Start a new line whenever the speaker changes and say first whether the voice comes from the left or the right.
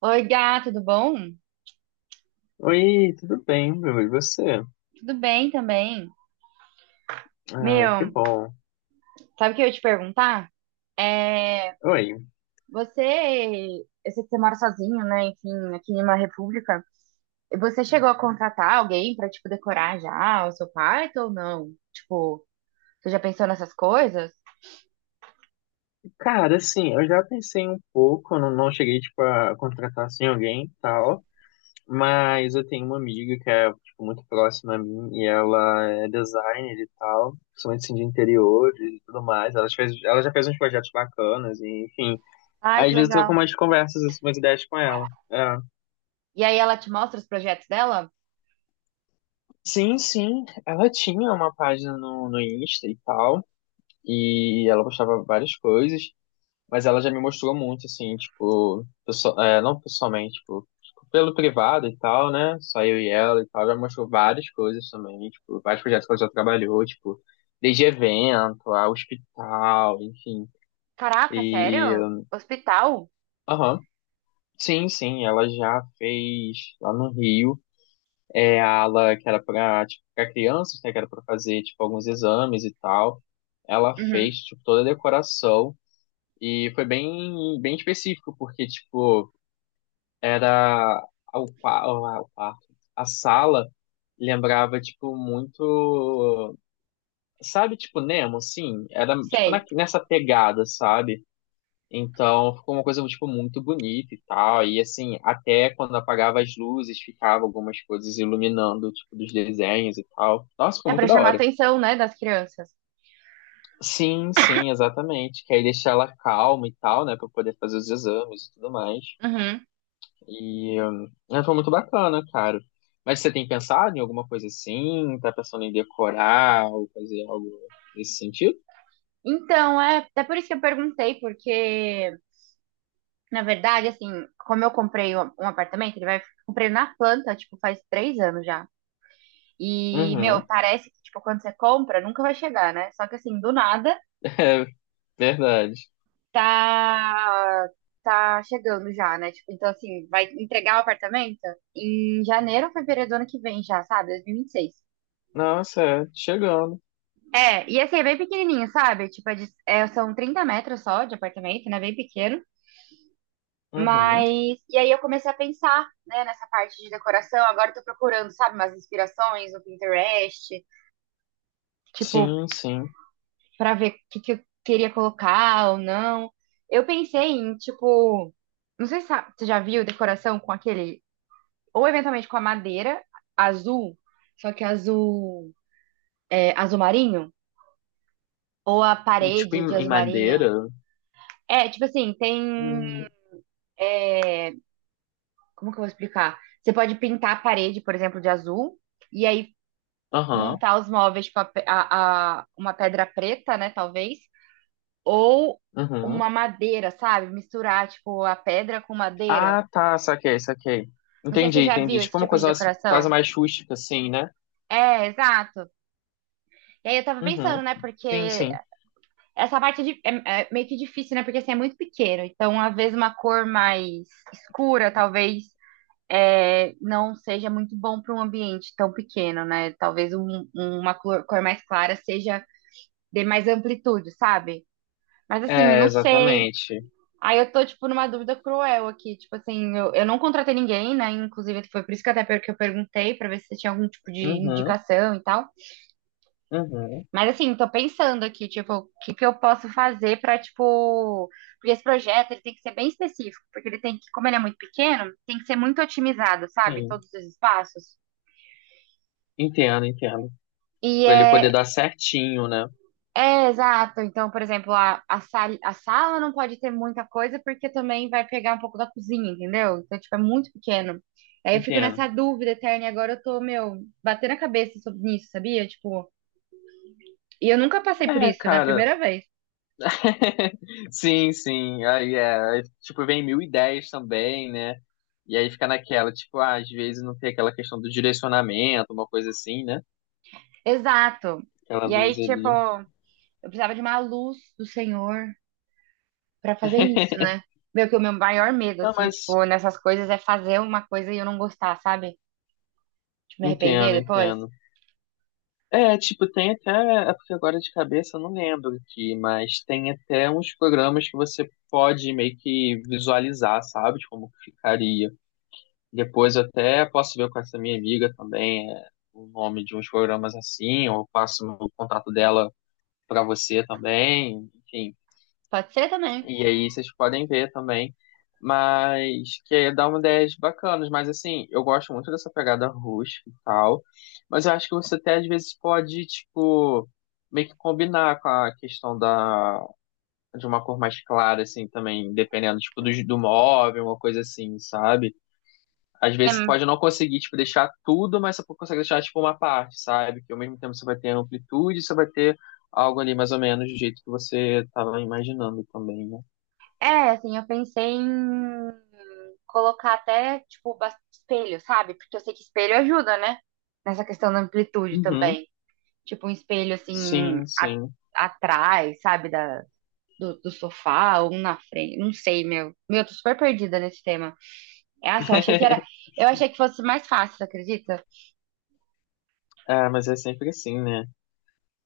right: Oi, Gá, tudo bom?
left: Oi, tudo bem, meu. E você?
right: Tudo bem também.
left: Ah, que
right: Meu,
left: bom.
right: sabe o que eu ia te perguntar?
left: Oi,
right: Você, eu sei que você mora sozinho, né? Enfim, aqui em uma república. Você chegou a contratar alguém pra, tipo, decorar já o seu quarto ou não? Tipo, você já pensou nessas coisas?
left: cara, assim, eu já pensei um pouco, eu não, não cheguei, tipo, a contratar, assim, alguém e tal, mas eu tenho uma amiga que é, tipo, muito próxima a mim e ela é designer e tal, principalmente, assim, de interiores e tudo mais. Ela já fez uns projetos bacanas e, enfim,
right: Ai,
left: aí,
right: que
left: às vezes eu
right: legal.
left: troco umas conversas, assim, umas ideias com ela. É.
right: E aí ela te mostra os projetos dela?
left: Sim, sim, ela tinha uma página no Insta e tal, e ela postava várias coisas, mas ela já me mostrou muito, assim, tipo, é, não pessoalmente, tipo, pelo privado e tal, né? Só eu e ela e tal, já me mostrou várias coisas também, tipo, vários projetos que ela já trabalhou, tipo, desde evento, a hospital, enfim.
right: Caraca,
left: E,
right: sério? Hospital?
left: aham, sim, sim, ela já fez lá no Rio, é, a ala que era pra, tipo, pra crianças, né? Que era pra fazer, tipo, alguns exames e tal. Ela fez,
right: Uhum,
left: tipo, toda a decoração. E foi bem, bem específico, porque, tipo, era o quarto, a sala lembrava, tipo, muito, sabe, tipo, Nemo, assim, era, tipo, na,
right: sei.
left: nessa pegada, sabe? Então, ficou uma coisa, tipo, muito bonita e tal, e, assim, até quando apagava as luzes, ficava algumas coisas iluminando, tipo, dos desenhos e tal. Nossa, ficou
right: É pra
left: muito da
right: chamar a
left: hora.
right: atenção, né, das crianças.
left: Sim, sim, exatamente, que aí deixar ela calma e tal, né, pra poder fazer os exames e tudo mais.
right: Uhum.
left: E é, foi muito bacana, cara. Mas você tem pensado em alguma coisa assim? Tá pensando em decorar ou fazer algo nesse sentido?
right: Então, é, é por isso que eu perguntei, porque na verdade, assim, como eu comprei um apartamento, ele vai. Comprei na planta, tipo, faz 3 anos já. E, meu,
left: Uhum,
right: parece que, tipo, quando você compra, nunca vai chegar, né? Só que, assim, do nada,
left: é verdade.
right: tá. Tá chegando já, né? Tipo, então, assim, vai entregar o apartamento em janeiro ou fevereiro do ano que vem já, sabe? 2026.
left: Nossa, é, chegando.
right: É, e assim, é bem pequenininho, sabe? Tipo, é, são 30 metros só de apartamento, né? Bem pequeno.
left: Uhum,
right: Mas, e aí eu comecei a pensar, né, nessa parte de decoração. Agora eu tô procurando, sabe, umas inspirações no Pinterest, tipo,
left: sim, sim.
right: pra ver o que que eu queria colocar ou não. Eu pensei em, tipo, não sei se você já viu decoração com aquele, ou eventualmente com a madeira azul, só que azul, é, azul marinho, ou a
left: Tipo
right: parede de
left: em
right: azul marinho.
left: madeira?
right: É, tipo assim, tem,
left: Hum,
right: como que eu vou explicar? Você pode pintar a parede, por exemplo, de azul, e aí
left: Aham,
right: montar os móveis, tipo, uma pedra preta, né, talvez, ou
left: uhum,
right: uma madeira, sabe? Misturar, tipo, a pedra com madeira.
left: ah, tá, saquei, saquei.
right: Não sei se
left: Entendi,
right: você já
left: entendi.
right: viu esse
left: Tipo uma
right: tipo de
left: coisa assim, quase
right: decoração.
left: mais rústica assim, né?
right: É, exato. E aí eu tava
left: Uhum,
right: pensando, né,
left: sim,
right: porque
left: sim.
right: essa parte é, é meio que difícil, né, porque assim, é muito pequeno. Então, às vezes, uma cor mais escura, talvez, é, não seja muito bom para um ambiente tão pequeno, né? Talvez um, cor mais clara seja, dê mais amplitude, sabe? Mas assim,
left: É,
right: não sei.
left: exatamente.
right: Aí eu tô, tipo, numa dúvida cruel aqui. Tipo assim, eu não contratei ninguém, né? Inclusive, foi por isso que até que eu perguntei pra ver se tinha algum tipo de
left: Uhum,
right: indicação e tal.
left: uhum,
right: Mas assim, tô pensando aqui, tipo, o que que eu posso fazer pra, tipo. Porque esse projeto ele tem que ser bem específico, porque ele tem que, como ele é muito pequeno, tem que ser muito otimizado, sabe?
left: sim.
right: Todos os espaços.
left: Entendo, entendo.
right: E
left: Pra ele poder
right: é,
left: dar certinho, né?
right: é, exato. Então, por exemplo, a sala não pode ter muita coisa porque também vai pegar um pouco da cozinha, entendeu? Então, tipo, é muito pequeno. Aí eu fico
left: Entendo.
right: nessa dúvida eterna e agora eu tô, meu, batendo a cabeça sobre isso, sabia? Tipo, e eu nunca passei por
left: É,
right: isso, né?
left: cara.
right: Primeira vez.
left: Sim, sim. Aí é. Aí, tipo, vem mil ideias também, né? E aí fica naquela, tipo, ah, às vezes não tem aquela questão do direcionamento, uma coisa assim, né?
right: Exato.
left: Aquela
right: E aí,
left: luz
right: tipo,
left: ali.
right: eu precisava de uma luz do Senhor pra fazer isso, né? Meu, que o meu maior medo,
left: Não,
right: assim,
left: mas
right: tipo, nessas coisas é fazer uma coisa e eu não gostar, sabe? Tipo, me arrepender
left: entendo,
right: depois.
left: entendo. É, tipo, tem até, é porque agora de cabeça eu não lembro aqui, mas tem até uns programas que você pode meio que visualizar, sabe? De como que ficaria. Depois eu até posso ver com essa minha amiga também é, o nome de uns programas assim, ou eu passo o contato dela para você também, enfim.
right: Pode ser também.
left: E aí vocês podem ver também. Mas que dá uma ideias bacanas, mas assim, eu gosto muito dessa pegada rústica e tal. Mas eu acho que você até às vezes pode, tipo, meio que combinar com a questão da, de uma cor mais clara, assim, também, dependendo, tipo, do móvel, uma coisa assim, sabe? Às
right: É,
left: vezes você pode não conseguir, tipo, deixar tudo, mas você consegue deixar, tipo, uma parte, sabe? Que ao mesmo tempo você vai ter amplitude, você vai ter algo ali mais ou menos do jeito que você estava imaginando também, né?
right: é, assim, eu pensei em colocar até, tipo, espelho, sabe? Porque eu sei que espelho ajuda, né? Nessa questão da amplitude
left: Uhum.
right: também. Tipo, um espelho, assim,
left: Sim,
right: a-
left: sim.
right: atrás, sabe? Do, sofá, ou um na frente. Não sei, meu. Meu, eu tô super perdida nesse tema. Nossa, eu achei que era. Eu achei que fosse mais fácil, você acredita?
left: Ah, mas é sempre assim, né?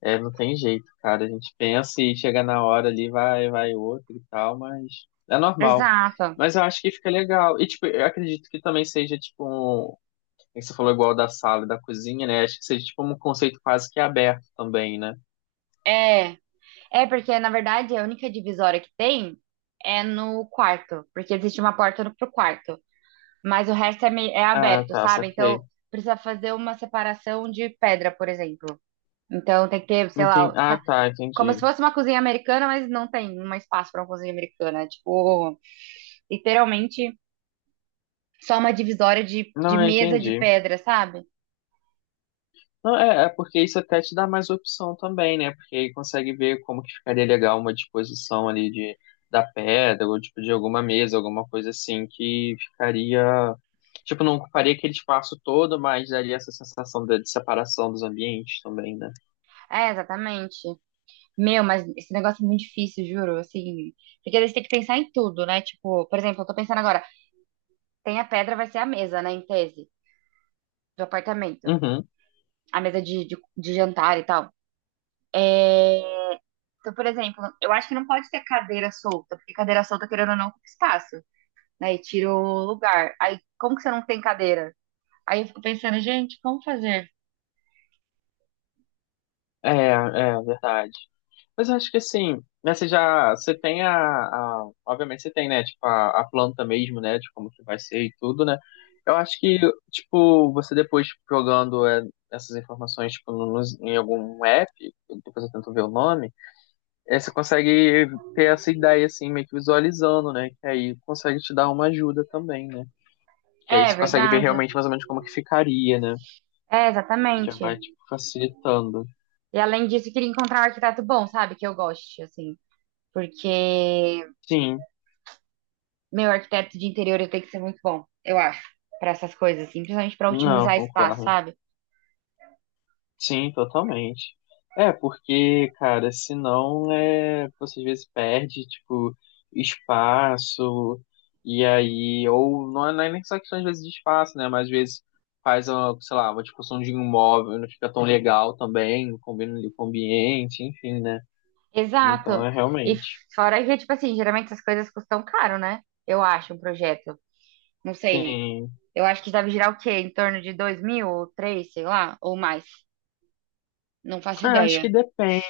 left: É, não tem jeito, cara. A gente pensa e chega na hora ali, vai, vai outro e tal, mas é normal.
right: Exato.
left: Mas eu acho que fica legal. E, tipo, eu acredito que também seja, tipo, um... é que você falou igual da sala e da cozinha, né? Acho que seja, tipo, um conceito quase que aberto também, né?
right: É. É, porque, na verdade, a única divisória que tem é no quarto. Porque existe uma porta pro quarto. Mas o resto é, é
left: Ah,
right: aberto,
left: tá,
right: sabe?
left: saquei.
right: Então precisa fazer uma separação de pedra, por exemplo. Então tem que ter, sei
left: Entendi.
right: lá,
left: Ah, tá,
right: como se
left: entendi.
right: fosse uma cozinha americana, mas não tem um espaço para uma cozinha americana. É, tipo, literalmente só uma divisória de
left: Não, eu
right: mesa de
left: entendi.
right: pedra, sabe?
left: Não, é porque isso até te dá mais opção também, né? Porque aí consegue ver como que ficaria legal uma disposição ali da pedra, ou tipo de alguma mesa, alguma coisa assim, que ficaria. Tipo, não ocuparia aquele espaço todo, mas daria essa sensação de separação dos ambientes também, né?
right: É, exatamente. Meu, mas esse negócio é muito difícil, juro. Assim, porque eles têm que pensar em tudo, né? Tipo, por exemplo, eu tô pensando agora, tem a pedra, vai ser a mesa, né, em tese, do apartamento.
left: Uhum.
right: A mesa de, de jantar e tal. É, então, por exemplo, eu acho que não pode ter cadeira solta, porque cadeira solta, querendo ou não, ocupa espaço, né? E tira o lugar. Aí, como que você não tem cadeira? Aí eu fico pensando, gente, como fazer?
left: É verdade. Mas eu acho que assim, né, você tem obviamente você tem, né, tipo, a planta mesmo, né, de como que vai ser e tudo, né, eu acho que, tipo, você depois tipo, jogando é, essas informações, tipo, em algum app, depois eu tento ver o nome, é, você consegue ter essa ideia, assim, meio que visualizando, né, que aí consegue te dar uma ajuda também, né, que aí
right: É
left: você consegue ver
right: verdade.
left: realmente mais ou menos como que ficaria, né,
right: É,
left: já
right: exatamente.
left: vai, tipo, facilitando.
right: E além disso, eu queria encontrar um arquiteto bom, sabe? Que eu goste, assim. Porque
left: Sim,
right: meu arquiteto de interior ele tem que ser muito bom, eu acho, para essas coisas, assim, principalmente para
left: não,
right: otimizar espaço,
left: concordo.
right: sabe?
left: Sim, totalmente. É, porque, cara, senão é, você às vezes perde, tipo, espaço, e aí, ou não é, nem só questão às vezes de espaço, né? Mas às vezes faz uma, sei lá, uma discussão de um imóvel, não fica tão legal também, combina ali com o ambiente, enfim, né? Então
right: Exato.
left: é
right: E
left: realmente.
right: fora que, tipo assim, geralmente essas coisas custam caro, né? Eu acho, um projeto. Não sei.
left: Sim.
right: Eu acho que deve girar o quê? Em torno de 2.000 ou 3, sei lá, ou mais. Não faço
left: É, acho que
right: ideia.
left: depende.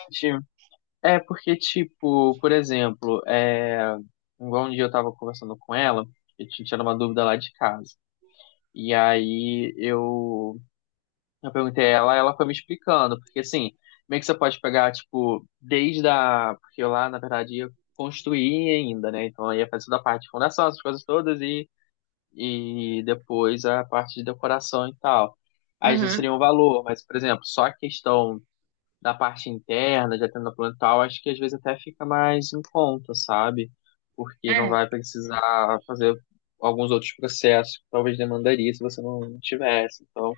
left: É, porque, tipo, por exemplo, é, igual um dia eu tava conversando com ela, a gente tinha uma dúvida lá de casa. E aí eu perguntei a ela, ela foi me explicando, porque assim, meio que você pode pegar, tipo, desde a. Porque eu lá, na verdade, ia construir ainda, né? Então eu ia fazer toda a parte de fundação, essas coisas todas, e depois a parte de decoração e tal. Aí já
right: Uhum.
left: seria um valor, mas, por exemplo, só a questão da parte interna, de atendendo plantal, acho que às vezes até fica mais em conta, sabe? Porque não
right: É.
left: vai precisar fazer alguns outros processos que talvez demandaria se você não tivesse. Então,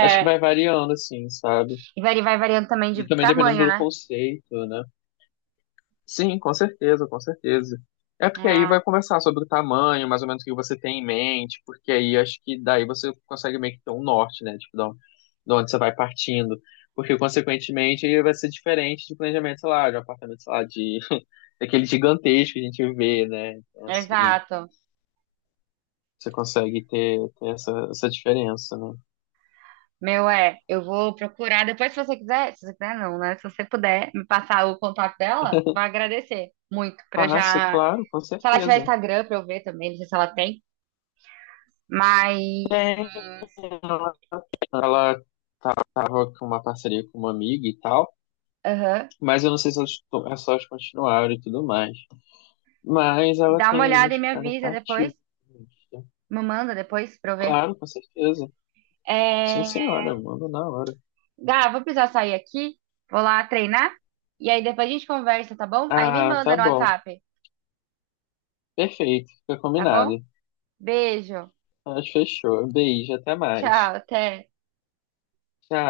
left: acho que vai variando, assim, sabe?
right: e vai variando também
left: E
right: de
left: também dependendo
right: tamanho,
left: do
right: né?
left: conceito, né? Sim, com certeza, com certeza. É porque aí
right: Ah,
left: vai conversar sobre o tamanho, mais ou menos o que você tem em mente, porque aí acho que daí você consegue meio que ter um norte, né? Tipo, de onde você vai partindo. Porque, consequentemente, ele vai ser diferente de planejamento, sei lá, de um apartamento, sei lá, de daquele gigantesco que a gente vê, né? Então, assim,
right: exato.
left: você consegue ter, essa diferença, né?
right: Meu, é, eu vou procurar. Depois, se você quiser, Se você puder me passar o contato dela, vou agradecer muito. Pra eu
left: Passo,
right: já.
left: claro, com
right: Se ela tiver
left: certeza.
right: Instagram, pra eu ver também, não sei se ela tem. Mas.
left: Tem. Ela tava com uma parceria com uma amiga e tal.
right: Aham.
left: Mas eu não sei se elas, se elas continuaram e tudo mais. Mas ela
right: Dá uma
left: tem ainda
right: olhada e me
left: estado
right: avisa
left: tá
right: depois.
left: ativa.
right: Me manda depois pra eu ver.
left: Claro, com certeza. Sim,
right: É...
left: senhora, manda na hora.
right: Gá, vou precisar sair aqui, vou lá treinar, e aí depois a gente conversa, tá bom? Aí me
left: Ah,
right: manda
left: tá
right: no
left: bom.
right: WhatsApp,
left: Perfeito, fica
right: tá
left: combinado.
right: bom? Beijo,
left: Mas fechou. Beijo, até mais.
right: tchau, até.
left: Tchau.